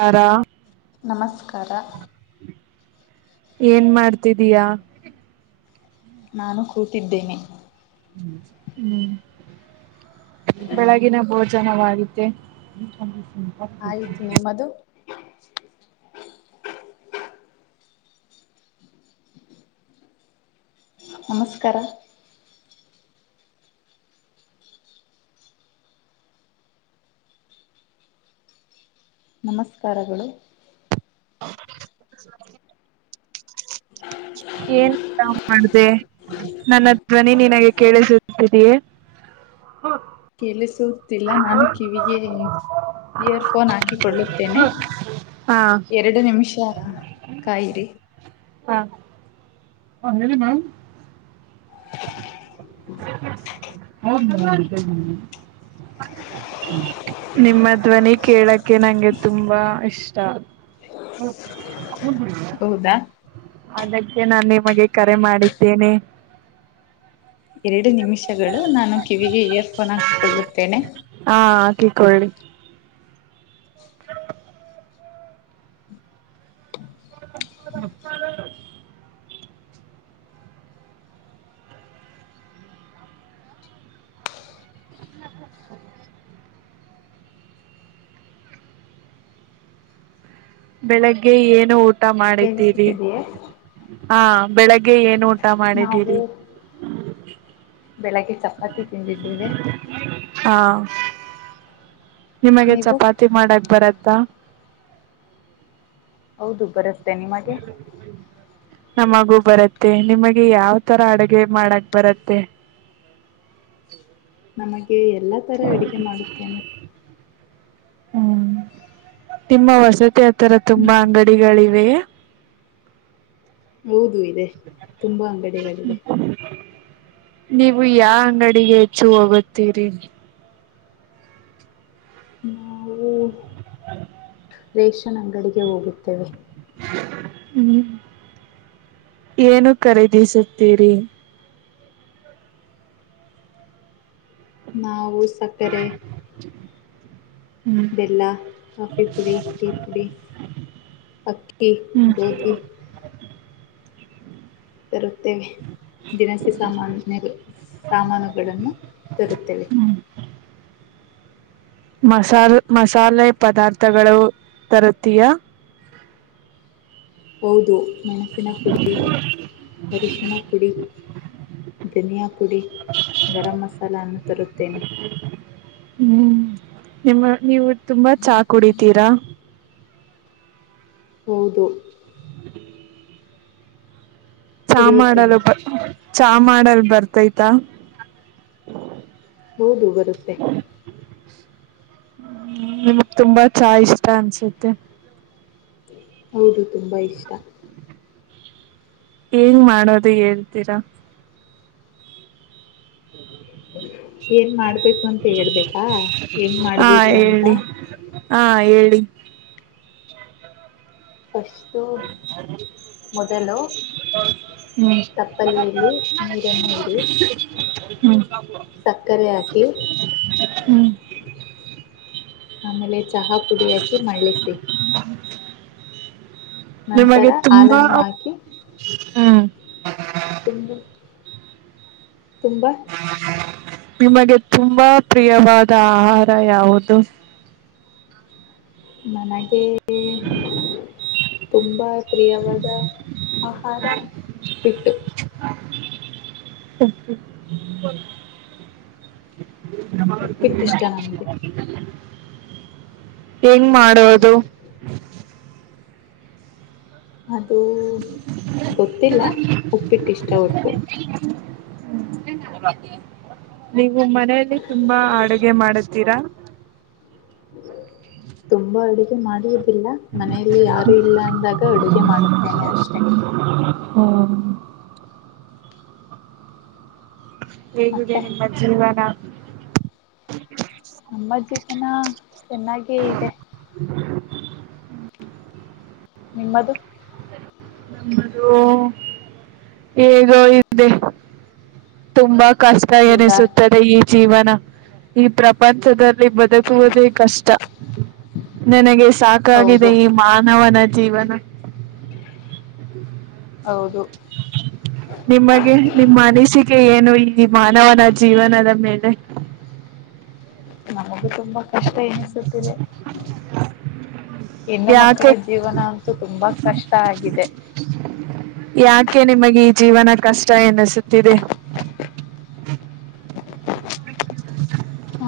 ಕಾರ ನಮಸ್ಕಾರ ಏನ್ ಮಾಡ್ತಿದ್ದೀಯಾ ನಾನು ಕೂತಿದ್ದೇನೆ ಹೂ ಬೆಳಗಿನ ಭೋಜನವಾಗುತ್ತೇ ಆಯ್ತು ನಿಮ್ಮದು ನಮಸ್ಕಾರ ನಮಸ್ಕಾರಗಳು [unintelligible] ಏನ್ಾ ಮಾಡ್ದ ನನ್ನ ಧ್ವನಿ ನಿನಗೆ ಕೇಳಿಸತಿದೀಯೇ ಹೂ ಕೇಳ್ತು ಕೇಳುತ್ತಿಲ್ಲ ನಾನು ಕಿವಿಗೆ ಇಯರ್ಫೋನ್ ಹಾಕಿಕೊಳ್ಳುತ್ತೇನೆ ಹಾ ಎರಡು ನಿಮಿಷ ಕಾಯಿರಿ ಹಾ ಹೇಳಿ ಮ್ಯಾಮ್ ಹೌದ ಅತ ನಿಮ್ಮ ಧ್ವನಿ ಕೇಳಕ್ಕೆೆ ನಂಗೆ ತುಂಬಾ ಇಷ್ಟ ಹೂ ಹೌದಾ ಅದಕ್ಕೆ ನಾನು ನಿಮಗೆ ಕರೆ ಮಾಡಿದ್ದೇನೆ ಎರಡು ನಿಮಿಷಗಳು ನಾನು ಕಿವಿಗೆ ಇಯರ್ಫೋನ್ ಹಾಕಿಕೊಳ್ಳುತ್ತೇನೆ ಹಾ ಹಾಕಿಕೊಳ್ಳಿ [unintelligible] ಬೆಳಗ್ಗೆ ಏನು ಊಟ ಮಾಡಿದ್ದೀರಿ ಕೇಳಿಸುತ್ತಿದೆಯೇ ಹಾ ಬೆಳಗ್ಗೆ ಏನ್ ಊಟ ನಾವು ಮಾಡಿದ್ದೀರಿ ಬೆಳಗ್ಗೆ ಚಪಾತಿ ತಿಂದೇನೆ ಹಾ ನಿಮಗೆ ನೀವು ಚಪಾತಿ ಮಾಡಕ್ ಬರುತಾ ಹೌದು ಬರುತ್ತೆ ನಿಮಗೆ ನಮಗೂ ಬರತ್ತೆ ನಿಮಗೆ ಯಾವ್ ತರ ಅಡಗೆ ಮಾಡಕ್ ಬರತ್ತೆ. [inaudible] ನಮಗೆ ಎಲ್ಲಾ ತರ ಅಡಿಗೆ ಮಾಡುತ್ತೇನೆ. ಹ್ಮ್ ನಿಮ್ಮ ವಸತಿ ಹತ್ತರ ತುಂಬಾ ಅಂಗಡಿಗಳಿವೆಯೆ. ಹೌದು ಇದೆ ತುಂಬಾ ಅಂಗಡಿಗಳಿದೆ. ನೀವು ಯಾವ ಅಂಗಡಿಗೆ ಹೆಚ್ಚು ಹೋಗುತ್ತೀರಿ. ನಾವು ರೇಷನ್ ಅಂಗಡಿಗೆ ಹೋಗುತ್ತೇವೆ. ಹ್ಮ್ ಏನು ಖರೀದಿಸುತ್ತೀರಿ. ನಾವು ಸಕ್ಕರೆ [inaudible] ಹ್ಮ್ ಬೆಲ್ಲ ಕಾಫಿ ಪುಡಿ ಟೀ ಪುಡಿ. ಅಕ್ಕಿ ಹ್ಮ್ ಗೋಧಿ. ತರುತ್ತೇನೆ ದಿನಸಿ ಸಾಮಾನು [unintelligible] ಸಾಮಾನುಗಳನ್ನು ತರುತ್ತೇವೆ. ಮಸಾರ್ ಮಸಾಲೆ ಪದಾರ್ಥಗಳು ತರುತ್ತೀಯಾ. ಹೌದು ಮೆಣಸಿನ ಪುಡಿ ಅರಿಶಿನ ಪುಡಿ. ಧನಿಯಾ ಪುಡಿ ಗರಂ ಮಸಾಲ ಅನ್ನು ತರುತ್ತೇನೆ. ಹ್ಮ್ ನಿಮ್ಮ ನೀವು ತುಂಬಾ ಚಾ ಕುಡಿತೀರಾ. ಹೌದು. [inaudible] ಚಾ ಕುಡಿಯುತ್ತೇನೆ ಮಾಡಲು ಚಾ ಮಾಡಲ್ ಬರ್ತೈತ. ಹೌದು ಬರುತ್ತೆ. ಹ್ಮ ನಿಮಗ್ ತುಂಬಾ ಚಾ ಇಷ್ಟ ಅನ್ಸುತ್ತೆ. ಹೌದು ತುಂಬಾ ಇಷ್ಟ. ಏಂಗ್ ಮಾಡೋದು ಹೇಳ್ತೀರಾ. ಏನ್ ಮಾಡ್ಬೇಕು ಅಂತ ಹೇಳ್ಬೇಕಾ ಹೆಂಗ್ ಹಾ ಮಾಡ್ಬೇಕು ಅಂತ. ಹೇಳಿ ಹಾ ಹೇಳಿ. ಫಸ್ಟು ಮೊದಲು ಹ್ಮ್ ತಪ್ಪಲಿಯಲ್ಲಿ ನೀರನ್ನು ಇಡಿ. ಹ್ಮ್ ಸಕ್ಕರೆ ಹಾಕಿ ಹ್ಮ್. ಆಮೇಲೆ ಚಹಾ ಪುಡಿ ಹಾಕಿ ಮಳ್ಳಿಸಿ. ನಂತರ ನಿಮಗೆ ತುಂಬಾ ಹಾಲನ್ನು ಹಾಕಿ ಹ್ಮ್. ತುಂಬ ತುಂಬ ನಿಮಗೆ ತುಂಬಾ ಪ್ರಿಯವಾದ ಆಹಾರ ಯಾವುದು. ನನಗೆೆ [inaudible] ತುಂಬಾ ಪ್ರಿಯವಾದ ಆಹಾರ ಉಪ್ಪಿಟ್ಟು. ಉಪ್ಪಿಟ್. ಉಪ್ಪಿಟ್ಟು ಇಷ್ಟ ನಮಗೆ [inaudible] ಹೆಂಗ್ ಮಾಡೋದು. ಅದು [inaudible] ಗೊತ್ತಿಲ್ಲ ಹ್ಮ್. ಉಪ್ಪಿಟ್ಟು ಇಷ್ಟ ಒಟ್ಟು ನೀವು ಮನೆಯಲ್ಲಿ ತುಂಬಾ ಅಡುಗೆ ಮಾಡತೀರಾ. ತುಂಬಾ [inaudible] ಅಡುಗೆ ಮಾಡುವುದಿಲ್ಲ ಮನೆಯಲ್ಲಿ ಯಾರು ಇಲ್ಲ ಅಂದಾಗ ಅಡುಗೆ ಮಾಡುತ್ತೇನೆ ಅಷ್ಟೆ. ಹ ಹೇಗಿದೆ ಮತ್ತೆ ನಿಮ್ಮ ಜೀವನ. ನಮ್ಮ ಜೀವನ ಚೆನ್ನಾಗೇ ಇದೆ. ನಿಮ್ಮದು ಹೇಗೋ ಇ್ದೆ ತುಂಬಾ ಕಷ್ಟ ಹೌದಾ ಎನಿಸುತ್ತದೆ ಈ ಜೀವನ ಈ ಪ್ರಪಂಚದಲ್ಲಿ ಬದುಕುವುದೇ ಕಷ್ಟ ನನಗೆ ಸಾಕಾಗಿದೆ ಹೌದು ಈ ಮಾನವನ ಜೀವನ ಹೌದು ನಿಮಗೆ ನಿಮ್ಮ ಅನಿಸಿಕೆ ಏನು ಈ ಮಾನವನ ಜೀವನದ ಮೇಲೆ ನಮಗೂ ತುಂಬಾ ಕಷ್ಟ ಎನಿಸುತ್ತಿದೆ ಹೆಣ್ಣು ಮಕ್ಕಳ ಯಾಕೆ ಜೀವನ ಅಂತೂ ತುಂಬಾ ಕಷ್ಟ ಆಗಿದೆ ಯಾಕೆ ನಿಮಗೆ ಈ ಜೀವನ ಕಷ್ಟ ಎನಿಸುತ್ತಿದೆ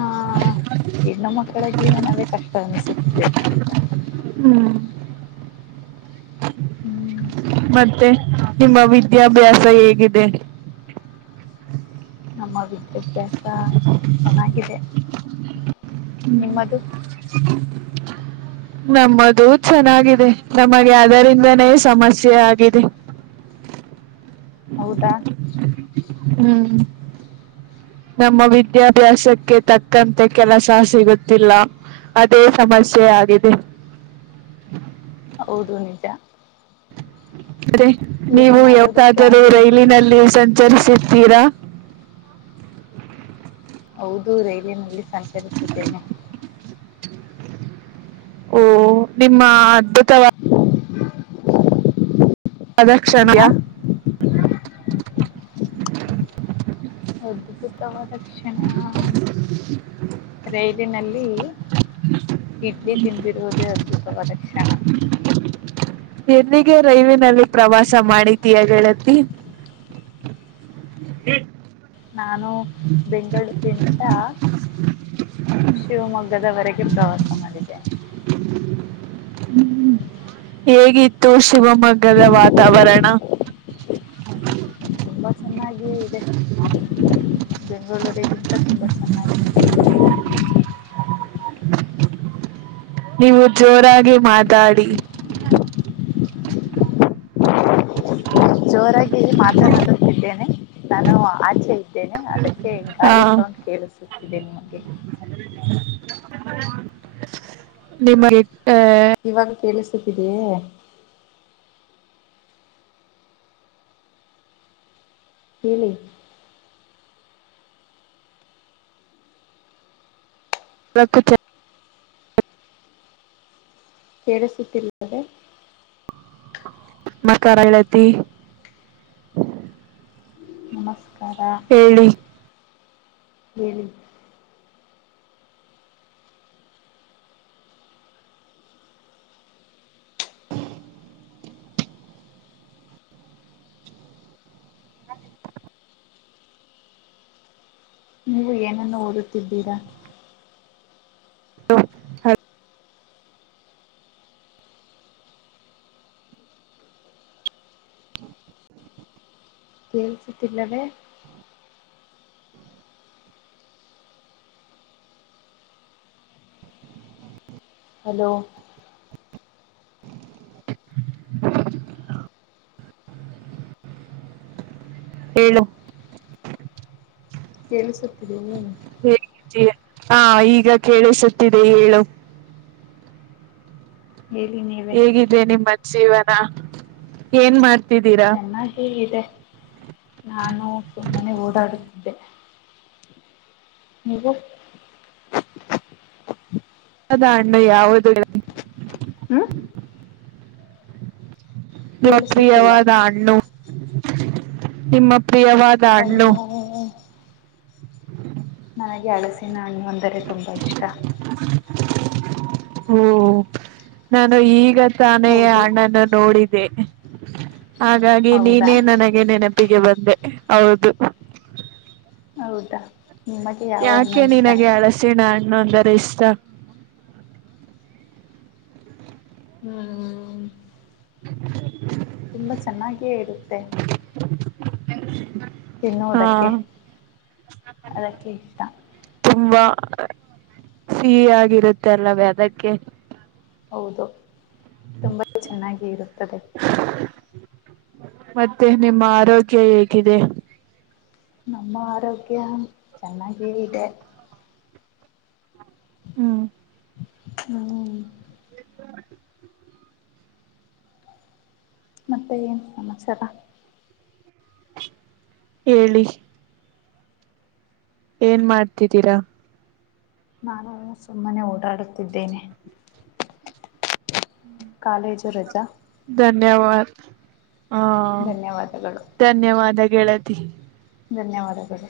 ಆ ಹೆಣ್ಣು ಮಕ್ಕಳ ಜೀವನವೇ ಕಷ್ಟ ಅನಿಸುತ್ತಿದೆ ಹ್ಮ್ ಹ್ಮ್ ಮತ್ತೆ ನಿಮ್ಮ ವಿದ್ಯಾಭ್ಯಾಸ ಹೇಗಿದೆ ನಮ್ಮ ವಿದ್ಯಾಭ್ಯಾಸ ಚೆನ್ನಾಗಿದೆ ನಿಮ್ಮದು ನಮ್ಮದು ಚೆನ್ನಾಗಿದೆ ನಮಗೆ ಅದರಿಂದನೇ ಸಮಸ್ಯೆ ಆಗಿದೆ ಹೌದಾ ಹ್ಮ್ ನಮ್ಮ ವಿದ್ಯಾಭ್ಯಾಸಕ್ಕೆ ತಕ್ಕಂತೆ ಕೆಲಸ ಸಿಗುತ್ತಿಲ್ಲ ಅದೇ ಸಮಸ್ಯೆ ಆಗಿದೆ ಹೌದು ನಿಜ ಅೆ ಏನು ನೀವು ಮಾಡೋದಕ್ಕೆ ಯಾವಕಾದರೂ ಆಗುವುದಿಲ್ಲ ರೈಲಿನಲ್ಲಿ ಸಂಚರಿಸಿದ್ದೀರಾ ಹೌದು ರೈಲಿನಲ್ಲಿ ಸಂಚರಿಸಿದ್ದೇನೆ ಓ ನಿಮ್ಮ ಅದ್ಭುತವಾದ ಅದಕ್ಷ್ಷಮೆಯ ಆ ಅದ್ಭುತವ ದಕ್ಷಿಣ ರೈಲಿನಲ್ಲಿ ಇಡ್ಲಿ ತಿಂದಿರುವುದೇ ಅದ್ಭುತವಾದ ಕಕ್ಷಣ ಎಲ್ಲಿಗೆ ರೈಲ್ವೆಿನಲ್ಲಿ ಪ್ರವಾಸ ಮಾಡಿದೀಯ ಹೇಳತಿ ಹ ನಾನು ಬೆಂಗಳೂರಿನಂದ ಶಿವಮೊಗ್ಗದವರೆಗೆ ಪ್ರವಾಸ ಮಾಡಿದ್ದೇನೆ ಹ್ಮ್ ಹೇಗಿತ್ತು ಶಿವಮೊಗ್ಗದ ವಾತಾವರಣ ತುಂಬಾ ಚೆನ್ನಾಗಿಯೇ ಇದೆ ಬೆಂಗಳೂರಿಗಿಂತ ತುಂಬ ಚೆನ್ನಾಗಿದೆ ನೀವು ಜೋರಾಗಿ ಮಾತಾಡಿ ಜೋರಾಗಿ ಮಾತಾಡಡುತ್ತಿದ್ದೇನೆ ನಾನು ಆಚೆ ಇ ೇ ಅದಕ್ಕೆ ಆ ಗಾಳಿ ಸೌಂಡ್ ಕೇಳಿಸುತ್ತಿದೆ ನಿಮಗೆ ನಿಮಗೆ ಆ, ಇವಾಗ ಕೇಳಿಸುತ್ತಿದೇಯೇ. ಹೇಳೇಳಿ ರಪ್ಪು ಕೇಳಿಸುತ್ತಿಲ್ಲದೆ ಮ ಕರಳತಿ ನಮಸ್ಕಾರ ಹ್ಮನು ಹ ನೀವು ಏನನ್ನು ಓದುತ್ತಿದ್ದೀರಾ ಹಲ ಹಲ್ ಕೇಳಿಸುತ್ತಿಲ್ಲವೆ. ಹಲೋ. ಹೇಳು. ಕೇಳಿಸುತ್ತಿದೆಯೇ. ಹೇಗಿದ್ದೀಯಾ ಹಾ ಈಗ ಕೇಳಿಸುತ್ತಿದೆ ಹೇಳು. ಹೇಳಿ ನೀವೇ ಹೇಗಿದೆ ನಿಮ್ಮ್ ಜೀವನ ಏನ್ ಮಾಡ್ತ ಚೆನ್ನಾಗಿ ಇದೆ. ನಾನು ಸುಮ್ಮನೆ ಓಡಾಡುತ್ತಿದ್ದೆ. ನೀವೂ. ಅದ ಅಣ್ಣ ಯಾವುದು ಹ್ಮ ನಿಮ್ಮ ಕೇಳಿಸುತ್ತಿಲ್ಲ ಪ್ರಿಯವಾದ ಹಣ್ಣು ನಿಮ್ಮ ಪ್ರಿಯವಾದ ಹಣ್ಣು. ನನಗೆ ಅಳಸಿನ ಹಣ್ಣು ಅಂದರೆ ತುಂಬಾ ಇಷ್ಟ. ಓ ನಾನು ಈಗ ತಾನೇ ಆ ಹೌದು ಅಣ್ಣನ್ನು ನೋಡಿದೇ. ಹಾಗಾಗಿ ಹೌದಾ ನೀನೇ ನನಗೆ ನೆನಪಿಗೆ ಬಂದೆ. ಹೌದು. ಹೌದಾ. ನಿಮಗೆ ಯಾವ ಹಣ್ಣು ಯಾಕೆ ಇಷ್ಟ ನಿನಗೆ ಅಳಸಿಣ ಹಣ್ಣು ಅಂದರೆ ಇಷ್ಟ. ಹ್ಮ್ [unintelligible] ತುಂಬಾ ಚೆನ್ನಾಗಿಯೇ ಇರುತ್ತೆ. [unintelligible] ಹಾ ತಿನ್ನುವುದಕ್ಕೆ ಅದಕ್ಕೆ ಇಷ್ಟ ತುಂಬಾ ಸಿಹಿಯಾಗಿರುತ್ತೆ ಅಲ್ಲವೇ ಅದಕ್ಕೆ. ಹೌದು ತುಂಬಾ ಚೆನ್ನಾಗಿ ಇರುತ್ತದೆ. ಮತ್ತೆ ನಿಮ್ಮ ಆರೋಗ್ಯ ಹೇಗಿದೆ. ನಮ್ಮ ಆರೋಗ್ಯ ಚೆನ್ನಾಗೆ ಇದೆ. ಹ್ಮ ಹ್ಮ ಮತ್ತೆ ಏನ್ ಸಮಾಚಾರ. ಹೇಳಿ. ಏನ್ ಮಾಡ್ತಿದ್ದೀರಾ. ನಾನು ಸುಮ್ಮನೆ ಓಡಾಡುತ್ತಿದ್ದೇನೆ. ಕಾಲೇಜು ರಜಾ. ಧನ್ಯವಾದ ಹಾ ಧನ್ಯವಾದಗಳು ಧನ್ಯವಾದ ಗೆಳತಿ. ಧನ್ಯವಾದಗಳು.